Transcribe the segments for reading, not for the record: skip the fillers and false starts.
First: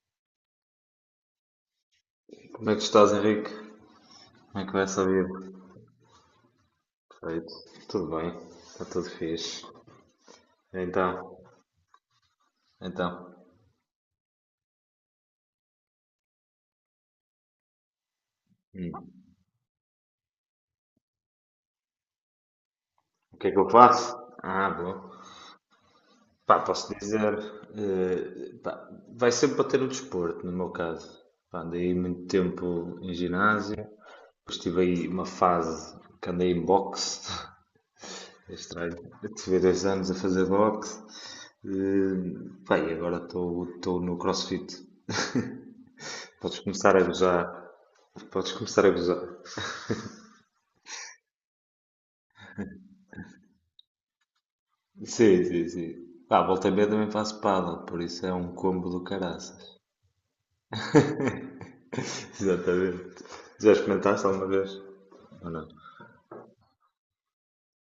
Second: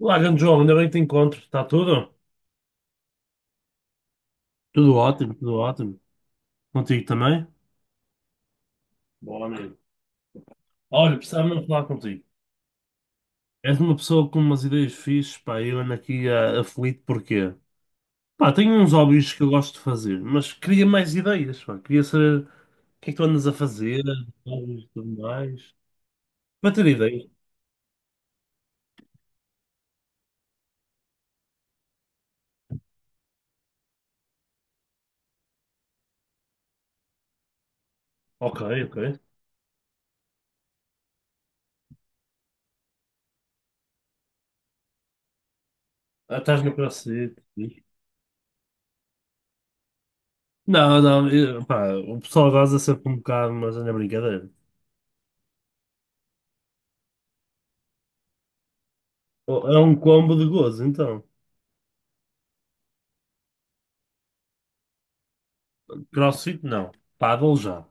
Olá, grande João, ainda bem que te encontro. Está tudo? Como é que estás, Henrique? Como é que vai Tudo essa vida? ótimo, tudo ótimo. Contigo também? Perfeito. Tudo bem. Está tudo Bom, fixe. amigo. Olha, Então, precisava mesmo falar contigo. então. És uma pessoa com umas ideias fixes, pá, eu ando aqui aflito porquê? Pá, tenho uns hum, hobbies que eu gosto de fazer, mas queria mais ideias, pá. Queria saber o que é que tu O andas que é a que eu fazer, faço? Ah, hobbies e bom. tudo mais. Pá, Para ter posso ideias. dizer. Pá, vai sempre para ter o desporto, no meu caso. Pá, andei muito tempo em ginásio. Depois tive aí uma fase que andei em boxe. É Ok, estranho. ok. Eu tive 2 anos a fazer boxe. Pá, e agora estou no CrossFit. Ah, Podes estás no começar a CrossFit. gozar. Fixe. Podes começar a gozar. Não, não, pá, o pessoal goza sempre um bocado, mas é na brincadeira. Sim, sim, sim. Ah, volta e meia também faço paddle, por isso é um combo do caraças. É um combo de gozo, então. Exatamente. Já experimentaste alguma vez? Ou não? CrossFit não. Paddle já.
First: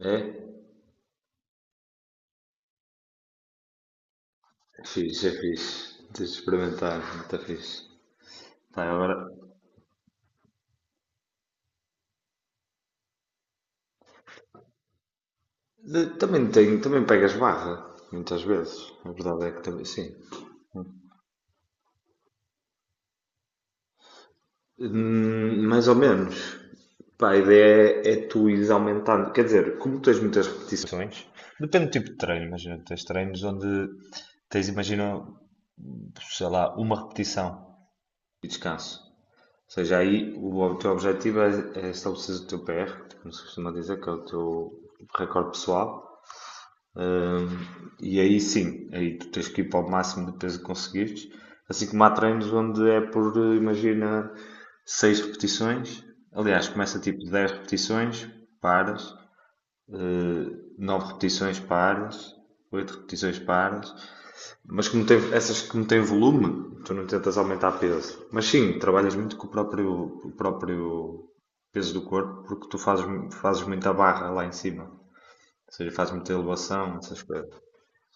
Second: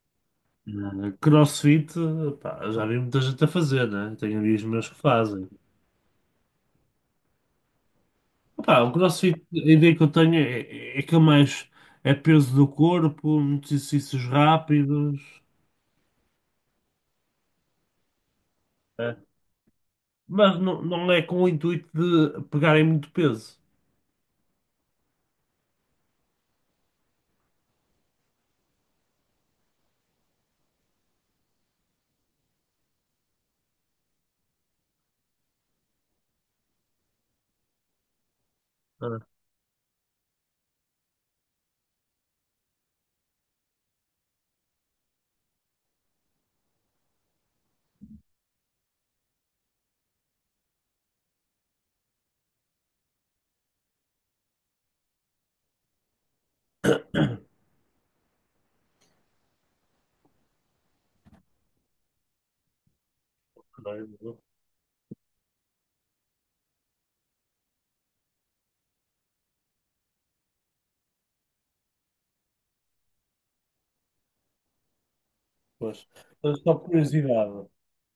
É? CrossFit, pá, já vi muita gente a fazer, né? Tenho amigos É meus que fixe, é fazem. fixe. Tens de experimentar, muito fixe. Pá, Pá, o agora. CrossFit, a ideia que eu tenho é que é mais é peso do corpo, muitos exercícios rápidos, Também tenho, também pegas barra, muitas vezes. A eh, verdade é que também. Sim. mas não, não é com o intuito de pegarem muito peso. Mais ou menos. Pá, a ideia é tu ires aumentando. Quer dizer, como tens muitas repetições, depende do tipo de treino. Imagina, tens treinos onde tens, imagina, sei lá, uma repetição e descanso. Ah, Ou seja, aí o teu objetivo é estabelecer o teu PR, como se costuma dizer, que é o teu recorde pessoal. Hum, e aí sim, aí tu tens que ir para o máximo de peso que conseguires. Assim como há treinos onde é por, imagina, 6 repetições. Aliás, começa tipo 10 repetições, paras, uh, 9 repetições, paras, 8 repetições, paras. não, Mas como tem, essas que não têm volume, tu não tentas aumentar peso. Mas sim, trabalhas muito com o próprio peso do corpo, porque tu fazes muita barra lá em cima. Ou seja, pois. fazes muita Mas só por elevação, essas coisas. curiosidade,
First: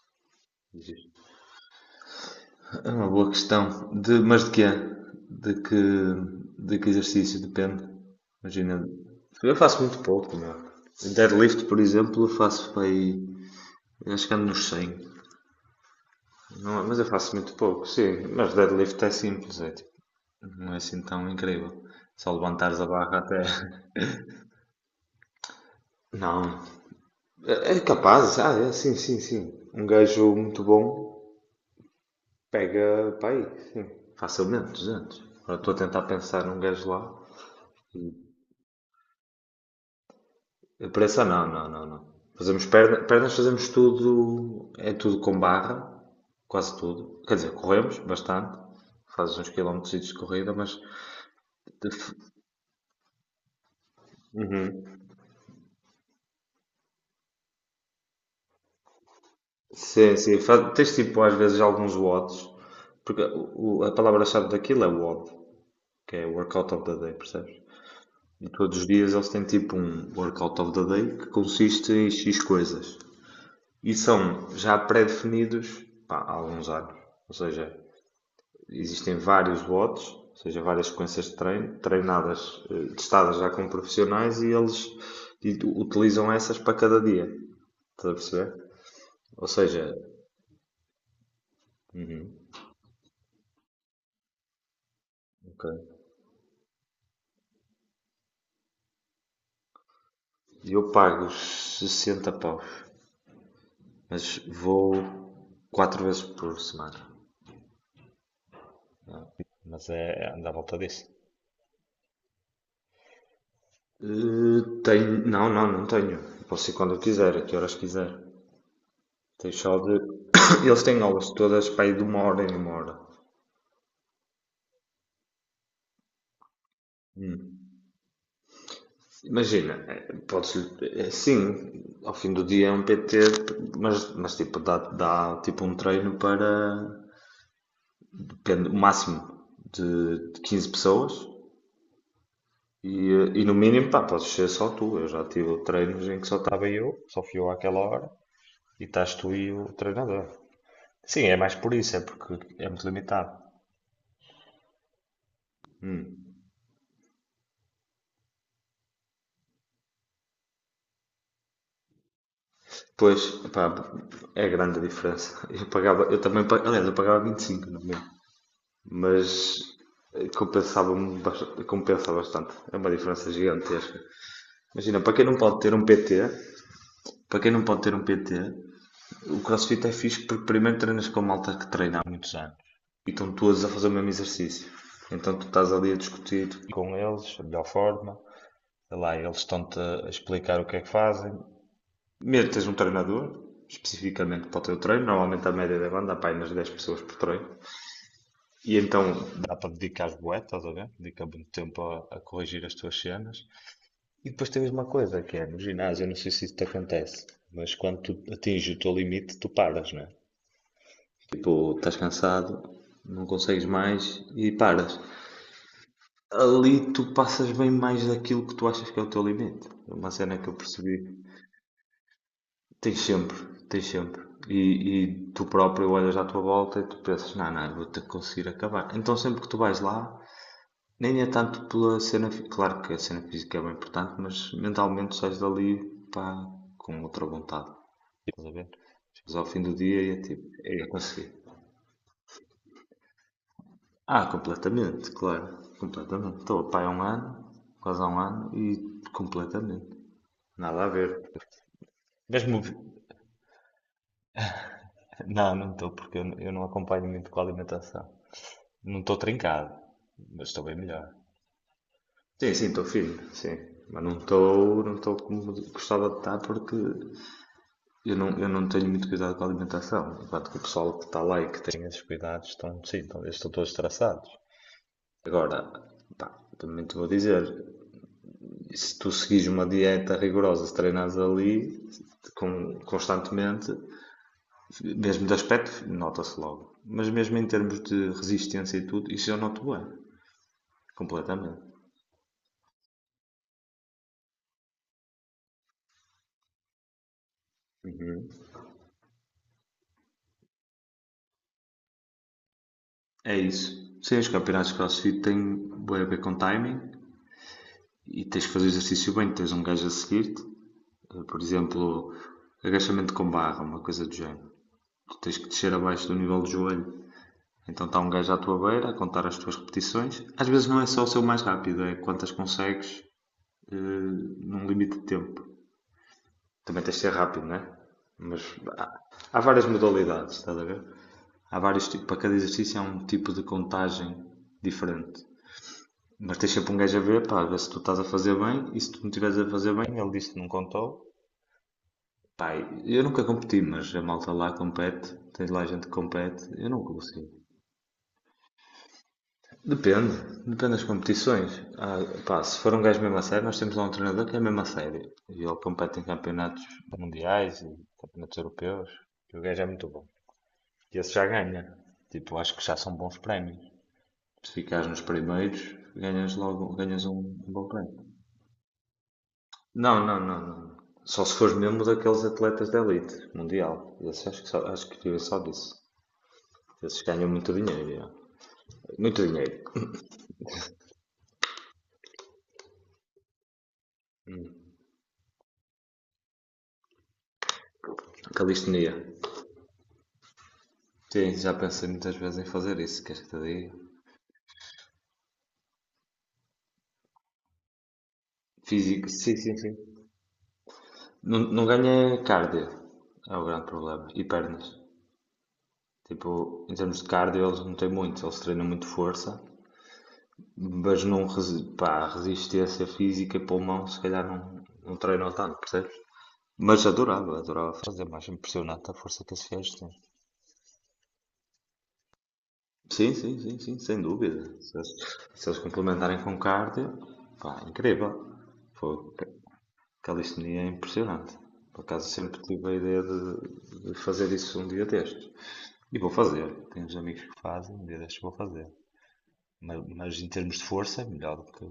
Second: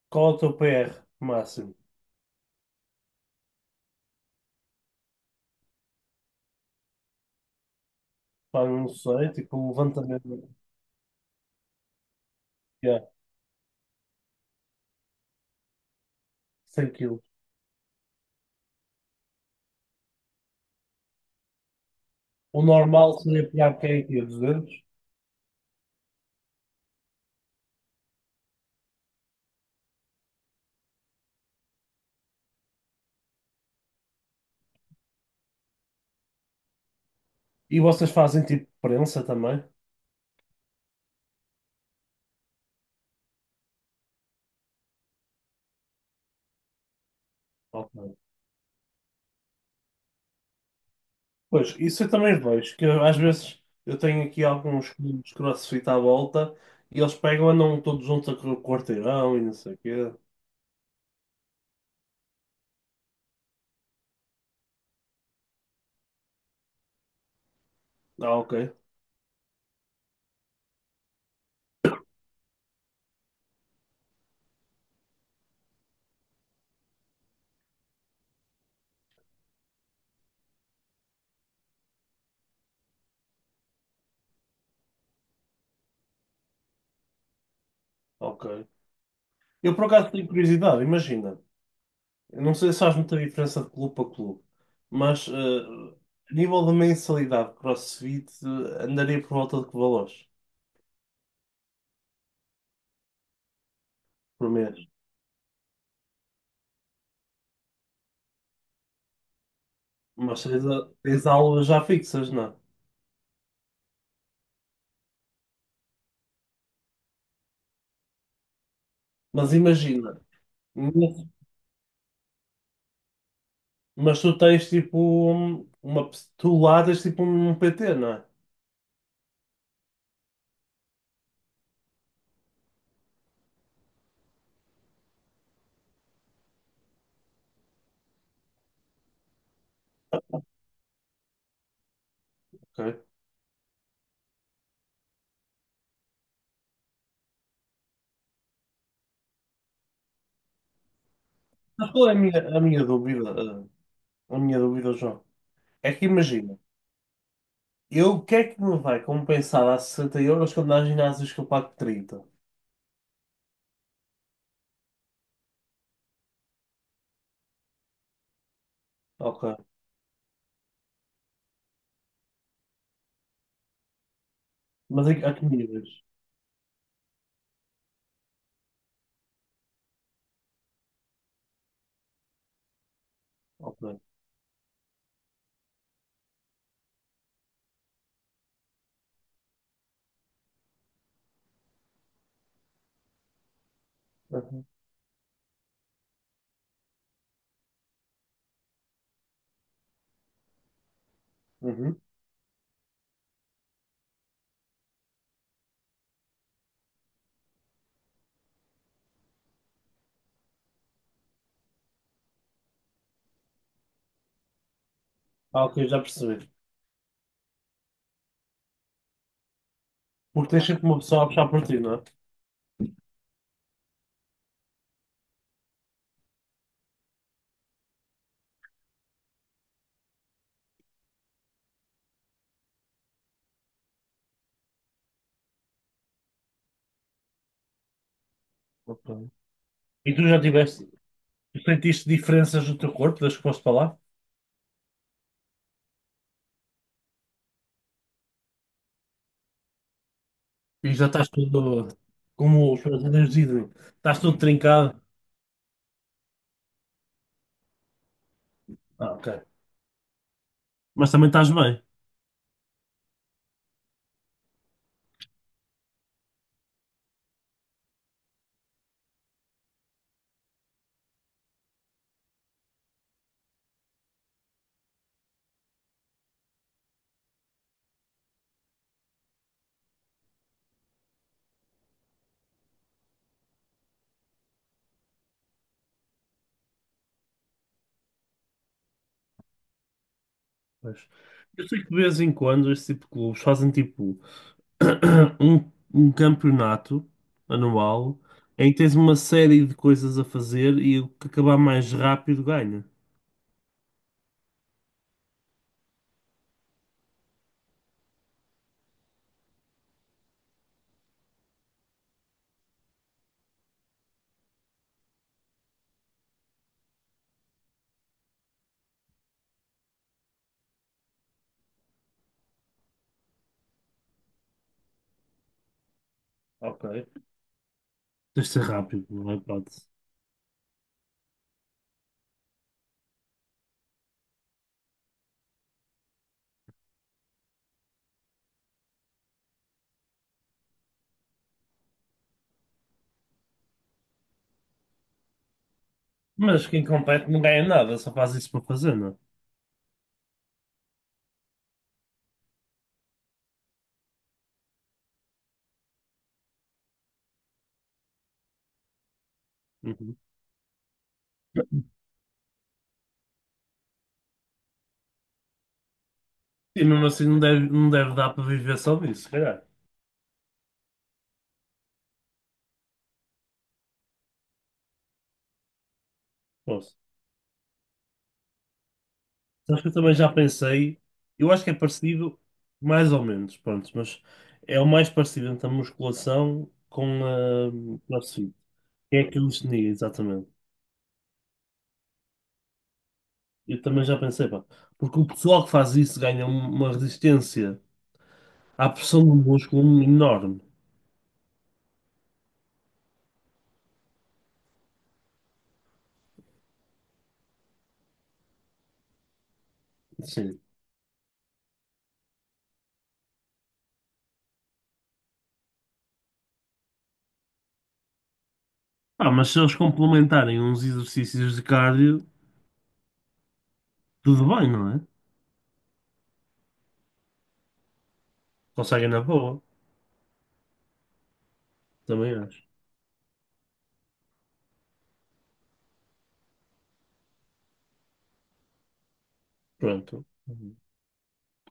qual é o teu PR máximo? É uma boa questão. De, mas de quê? De que, de que exercício? Depende. Pá, Imagina. não sei, Eu tipo um faço muito pouco, levantamento meu. Deadlift, por exemplo, eu faço para de aí. Acho que ando nos 100. Não, 100 mas eu quilos. faço muito pouco, sim. Mas deadlift é simples, é tipo. Não é assim tão incrível. Só O levantares a barra normal até. seria pegar quem aqui, 200? Não. É é capaz, ah, é, sim, sim, sim. Um gajo muito bom pega para aí, sim. Facilmente, 200. Agora estou a tentar pensar num gajo lá. E vocês fazem tipo prensa também? Pressa não, não, não, não. Fazemos pernas, fazemos tudo, é tudo com barra, quase tudo. Quer dizer, Ok. corremos bastante, fazes uns quilómetros de corrida, mas Pois, isso eu também vejo, às vezes eu tenho aqui alguns clubes CrossFit à volta e eles pegam, andam todos juntos a correr o quarteirão e não sei o quê. sim, sim, faz, tens tipo às vezes alguns watts, porque a palavra-chave daquilo é WOD, que é Workout of the Day, percebes? Ah, E ok, todos os dias eles têm tipo um Workout of the Day que consiste em X coisas. E são já pré-definidos pá, há alguns anos. Ou seja, existem vários watts, ou seja, várias sequências de treino, treinadas, testadas já com profissionais e eles utilizam essas para cada dia. Estás a perceber? ok. Ou Eu por seja, acaso tenho curiosidade, imagina. Eu não sei se faz muita diferença de clube para clube, mas ok, a nível de mensalidade de CrossFit andaria por volta de que valores eu pago os 60 paus, mas por mês? vou 4 vezes por semana. Mas é Mas andar à tens, volta a- disso. tens aulas já fixas, não? É? Tenho, não, não, não tenho. Posso ir quando eu quiser, a que horas quiser. Tenho Mas só de. imagina. Eles têm aulas todas para ir de uma hora em uma hora. Mas tu tens tipo Tu ladas tipo um PT, não é? Imagina, podes, sim, ao fim do dia é um PT, mas tipo, dá, dá tipo um treino para depende, o máximo de 15 pessoas e, Ok. eh, e no mínimo, pá, podes ser só tu. Eu já tive treinos em que só estava eu, só fui eu àquela hora e estás tu e o treinador. Sim, é mais por Mas isso, é qual é a porque minha, a é minha muito dúvida? limitado. A minha dúvida, João? É que imagina, eu o que é que me vai compensar a 60 euros quando há ginásios que eu pago 30? Pois, pá, é grande a diferença. Eu pagava, eu também, aliás, eu pagava 25 no meu. Mas Ok. Compensava, bastante, compensa bastante. É uma diferença gigantesca. Imagina, Mas para a, quem a não que pode ter um níveis? PT, para quem não pode ter um PT, o CrossFit é fixe porque primeiro treinas com malta que treina há muitos anos e estão todos a fazer o Ok. mesmo exercício. Então tu estás ali a discutir com eles, a melhor forma. Sei lá, eles estão-te a explicar o que é que fazem. Primeiro tens um treinador, especificamente para o Uhum. teu treino. Normalmente a média deve andar para aí nas 10 pessoas por treino. E então dá para dedicar bué, estás a ver? Dedica muito tempo a, Uhum. a corrigir as tuas cenas. E depois tens uma coisa que é, no ginásio, eu não sei se isso te acontece, mas quando tu atinges o teu limite, tu paras, não é? Tipo, estás cansado, não consegues mais e paras. Ah, ok, já percebi. Ali tu passas bem mais daquilo que tu achas que é o teu limite. É uma cena que Porque eu tens sempre uma pessoa percebi. a puxar por ti, não é? Tens sempre, tens sempre. E tu próprio olhas à tua volta e tu pensas, não, não, eu vou ter que conseguir acabar. Então sempre que tu vais lá, nem é tanto pela cena, claro que a cena física é bem importante, mas mentalmente sais dali, pá, com outra vontade. Estás a ver? Ok. Chegas ao fim do dia e E é tipo, "É, eu consegui." tu sentiste diferenças no teu corpo das que foste para lá? Ah, completamente, claro, completamente. Estou a pá há um ano, quase há um ano e completamente. Nada a E já ver. estás todo, Mesmo. como os brasileiros dizem, estás todo trincado. Não, não estou, porque eu não acompanho muito com a alimentação. Não Ah, estou ok. trincado, mas estou bem Mas melhor. também estás bem. Sim, sim, estou firme, sim. Mas não estou, não estou como gostava de estar porque eu não tenho muito cuidado com a alimentação, enquanto que o pessoal que está lá e que tem esses cuidados estão, sim, estão, eles estão todos traçados. Agora, pá, também te vou dizer, se tu seguires uma dieta rigorosa, se treinares ali constantemente, mesmo de aspecto, nota-se logo. Mas mesmo em termos de resistência e tudo, isso eu noto bem, Pois. completamente. Eu sei que de vez em quando esse tipo de clubes fazem tipo um campeonato anual em que tens uma série de coisas a fazer e o que acabar mais rápido ganha. É isso. Sim, os campeonatos de CrossFit têm bem a ver com timing e tens que fazer exercício bem, tens um gajo a seguir-te. É, por exemplo, agachamento com barra, uma coisa do género. Tu tens que descer abaixo do nível do joelho. Então está um gajo à tua beira a contar as tuas repetições. Às vezes não é só o seu mais rápido, é quantas consegues num limite de tempo. Também Ok. tens de ser rápido, não é? Mas Tens de ser há, rápido, não é há várias hipótese. modalidades, estás a ver? Há vários tipos, para cada exercício há um tipo de contagem diferente. Mas tens sempre um gajo a ver, pá, a ver se tu estás a fazer bem e se tu não estiveres a fazer bem, ele diz que não contou. Pai, eu nunca competi, mas a malta lá compete, tem lá gente que compete, Mas eu não quem consigo. compete não ganha nada, só faz isso para fazer, não é? Depende, depende das competições. Ah, pá, se for um gajo mesmo a sério, nós temos lá um treinador que é mesmo a sério. E ele compete em campeonatos mundiais e campeonatos europeus. E o gajo é muito bom. Uhum. E esse já ganha. Tipo, acho que já são bons prémios. Se ficares nos primeiros, ganhas logo, E ganhas mesmo um assim não deve, bom não prémio. deve dar para viver só disso, se calhar. Não, não, não, não. Só se fores mesmo daqueles atletas de elite mundial. Esse acho que vive só disso. Posso. Esses ganham muito dinheiro, já. Muito dinheiro. Acho que eu também já pensei, eu acho que é parecido, mais ou menos, pronto, mas é o mais parecido entre a musculação com a CrossFit. Calistenia. Que é que eu definia, exatamente. Sim, já pensei muitas vezes em fazer isso, queres que te diga? Eu também já pensei, pá. Porque o pessoal que faz isso ganha uma resistência à Físico, pressão do sim, sim, sim. músculo enorme. Não, não ganha cardio, é o grande problema, e pernas. Tipo, em termos de cardio eles não têm muito, eles treinam muito força, Sim. mas não, pá, resistência física e pulmão se calhar não, não treinam tanto, percebes? Mas adorava, adorava fazer, mais impressionante a força Ah, que esses mas se eles gajos têm. complementarem uns exercícios de cardio, Sim, sim, sim, sim, sem dúvida. tudo bem, Se eles, não é? se eles complementarem com cardio, pá, incrível. Conseguem Pô, na ca- boa, calistenia é impressionante. Por acaso também sempre acho. tive a ideia de fazer isso um dia destes. E vou fazer. Tenho uns amigos que fazem, um dia destes vou fazer. Mas, Pronto. em termos de Uhum. força é melhor do que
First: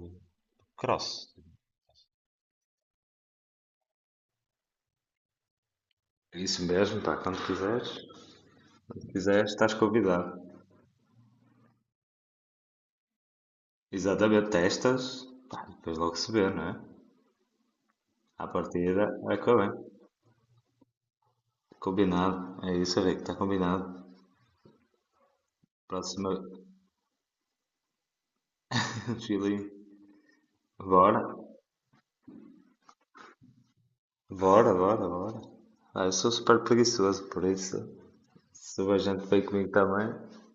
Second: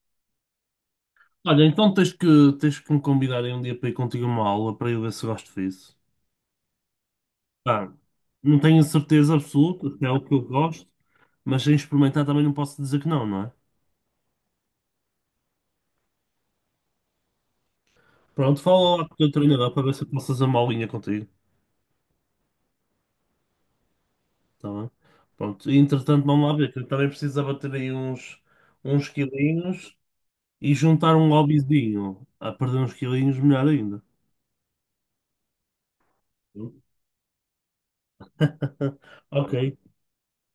cross. Olha, então tens que me convidar aí um dia para ir contigo a uma aula para eu ver se gosto disso. É isso mesmo, pá, quando quiseres, Pá, não tenho se certeza quiseres, estás absoluta se é o convidado. que eu gosto, mas sem experimentar também não posso dizer que não, não é? Exatamente, testas, pá, depois logo se vê, não é? À Pronto, fala partida, lá com o teu é que bem. treinador para ver se eu posso fazer uma aulinha contigo. Combinado, é isso, Rico, está combinado. Tá bem? Pronto, e, entretanto, Próxima vamos lá ver, que eu também preciso abater aí uns fila aí. quilinhos e juntar Bora. um hobbyzinho. A perder uns quilinhos, melhor ainda. Bora, bora, bora. Ah, eu sou super preguiçoso, por isso, se a gente veio Ok, comigo também,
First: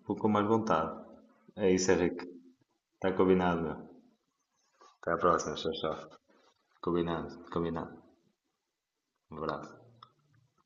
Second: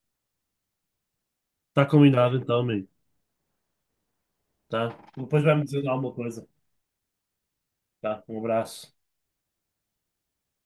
vou com mais vontade. É está isso, Henrique. combinado então, amigo. Está combinado, meu. Tá? Até à Depois próxima, vai-me tchau, dizer tchau. alguma coisa. Combinado, combinado. Tá, um abraço. Um abraço.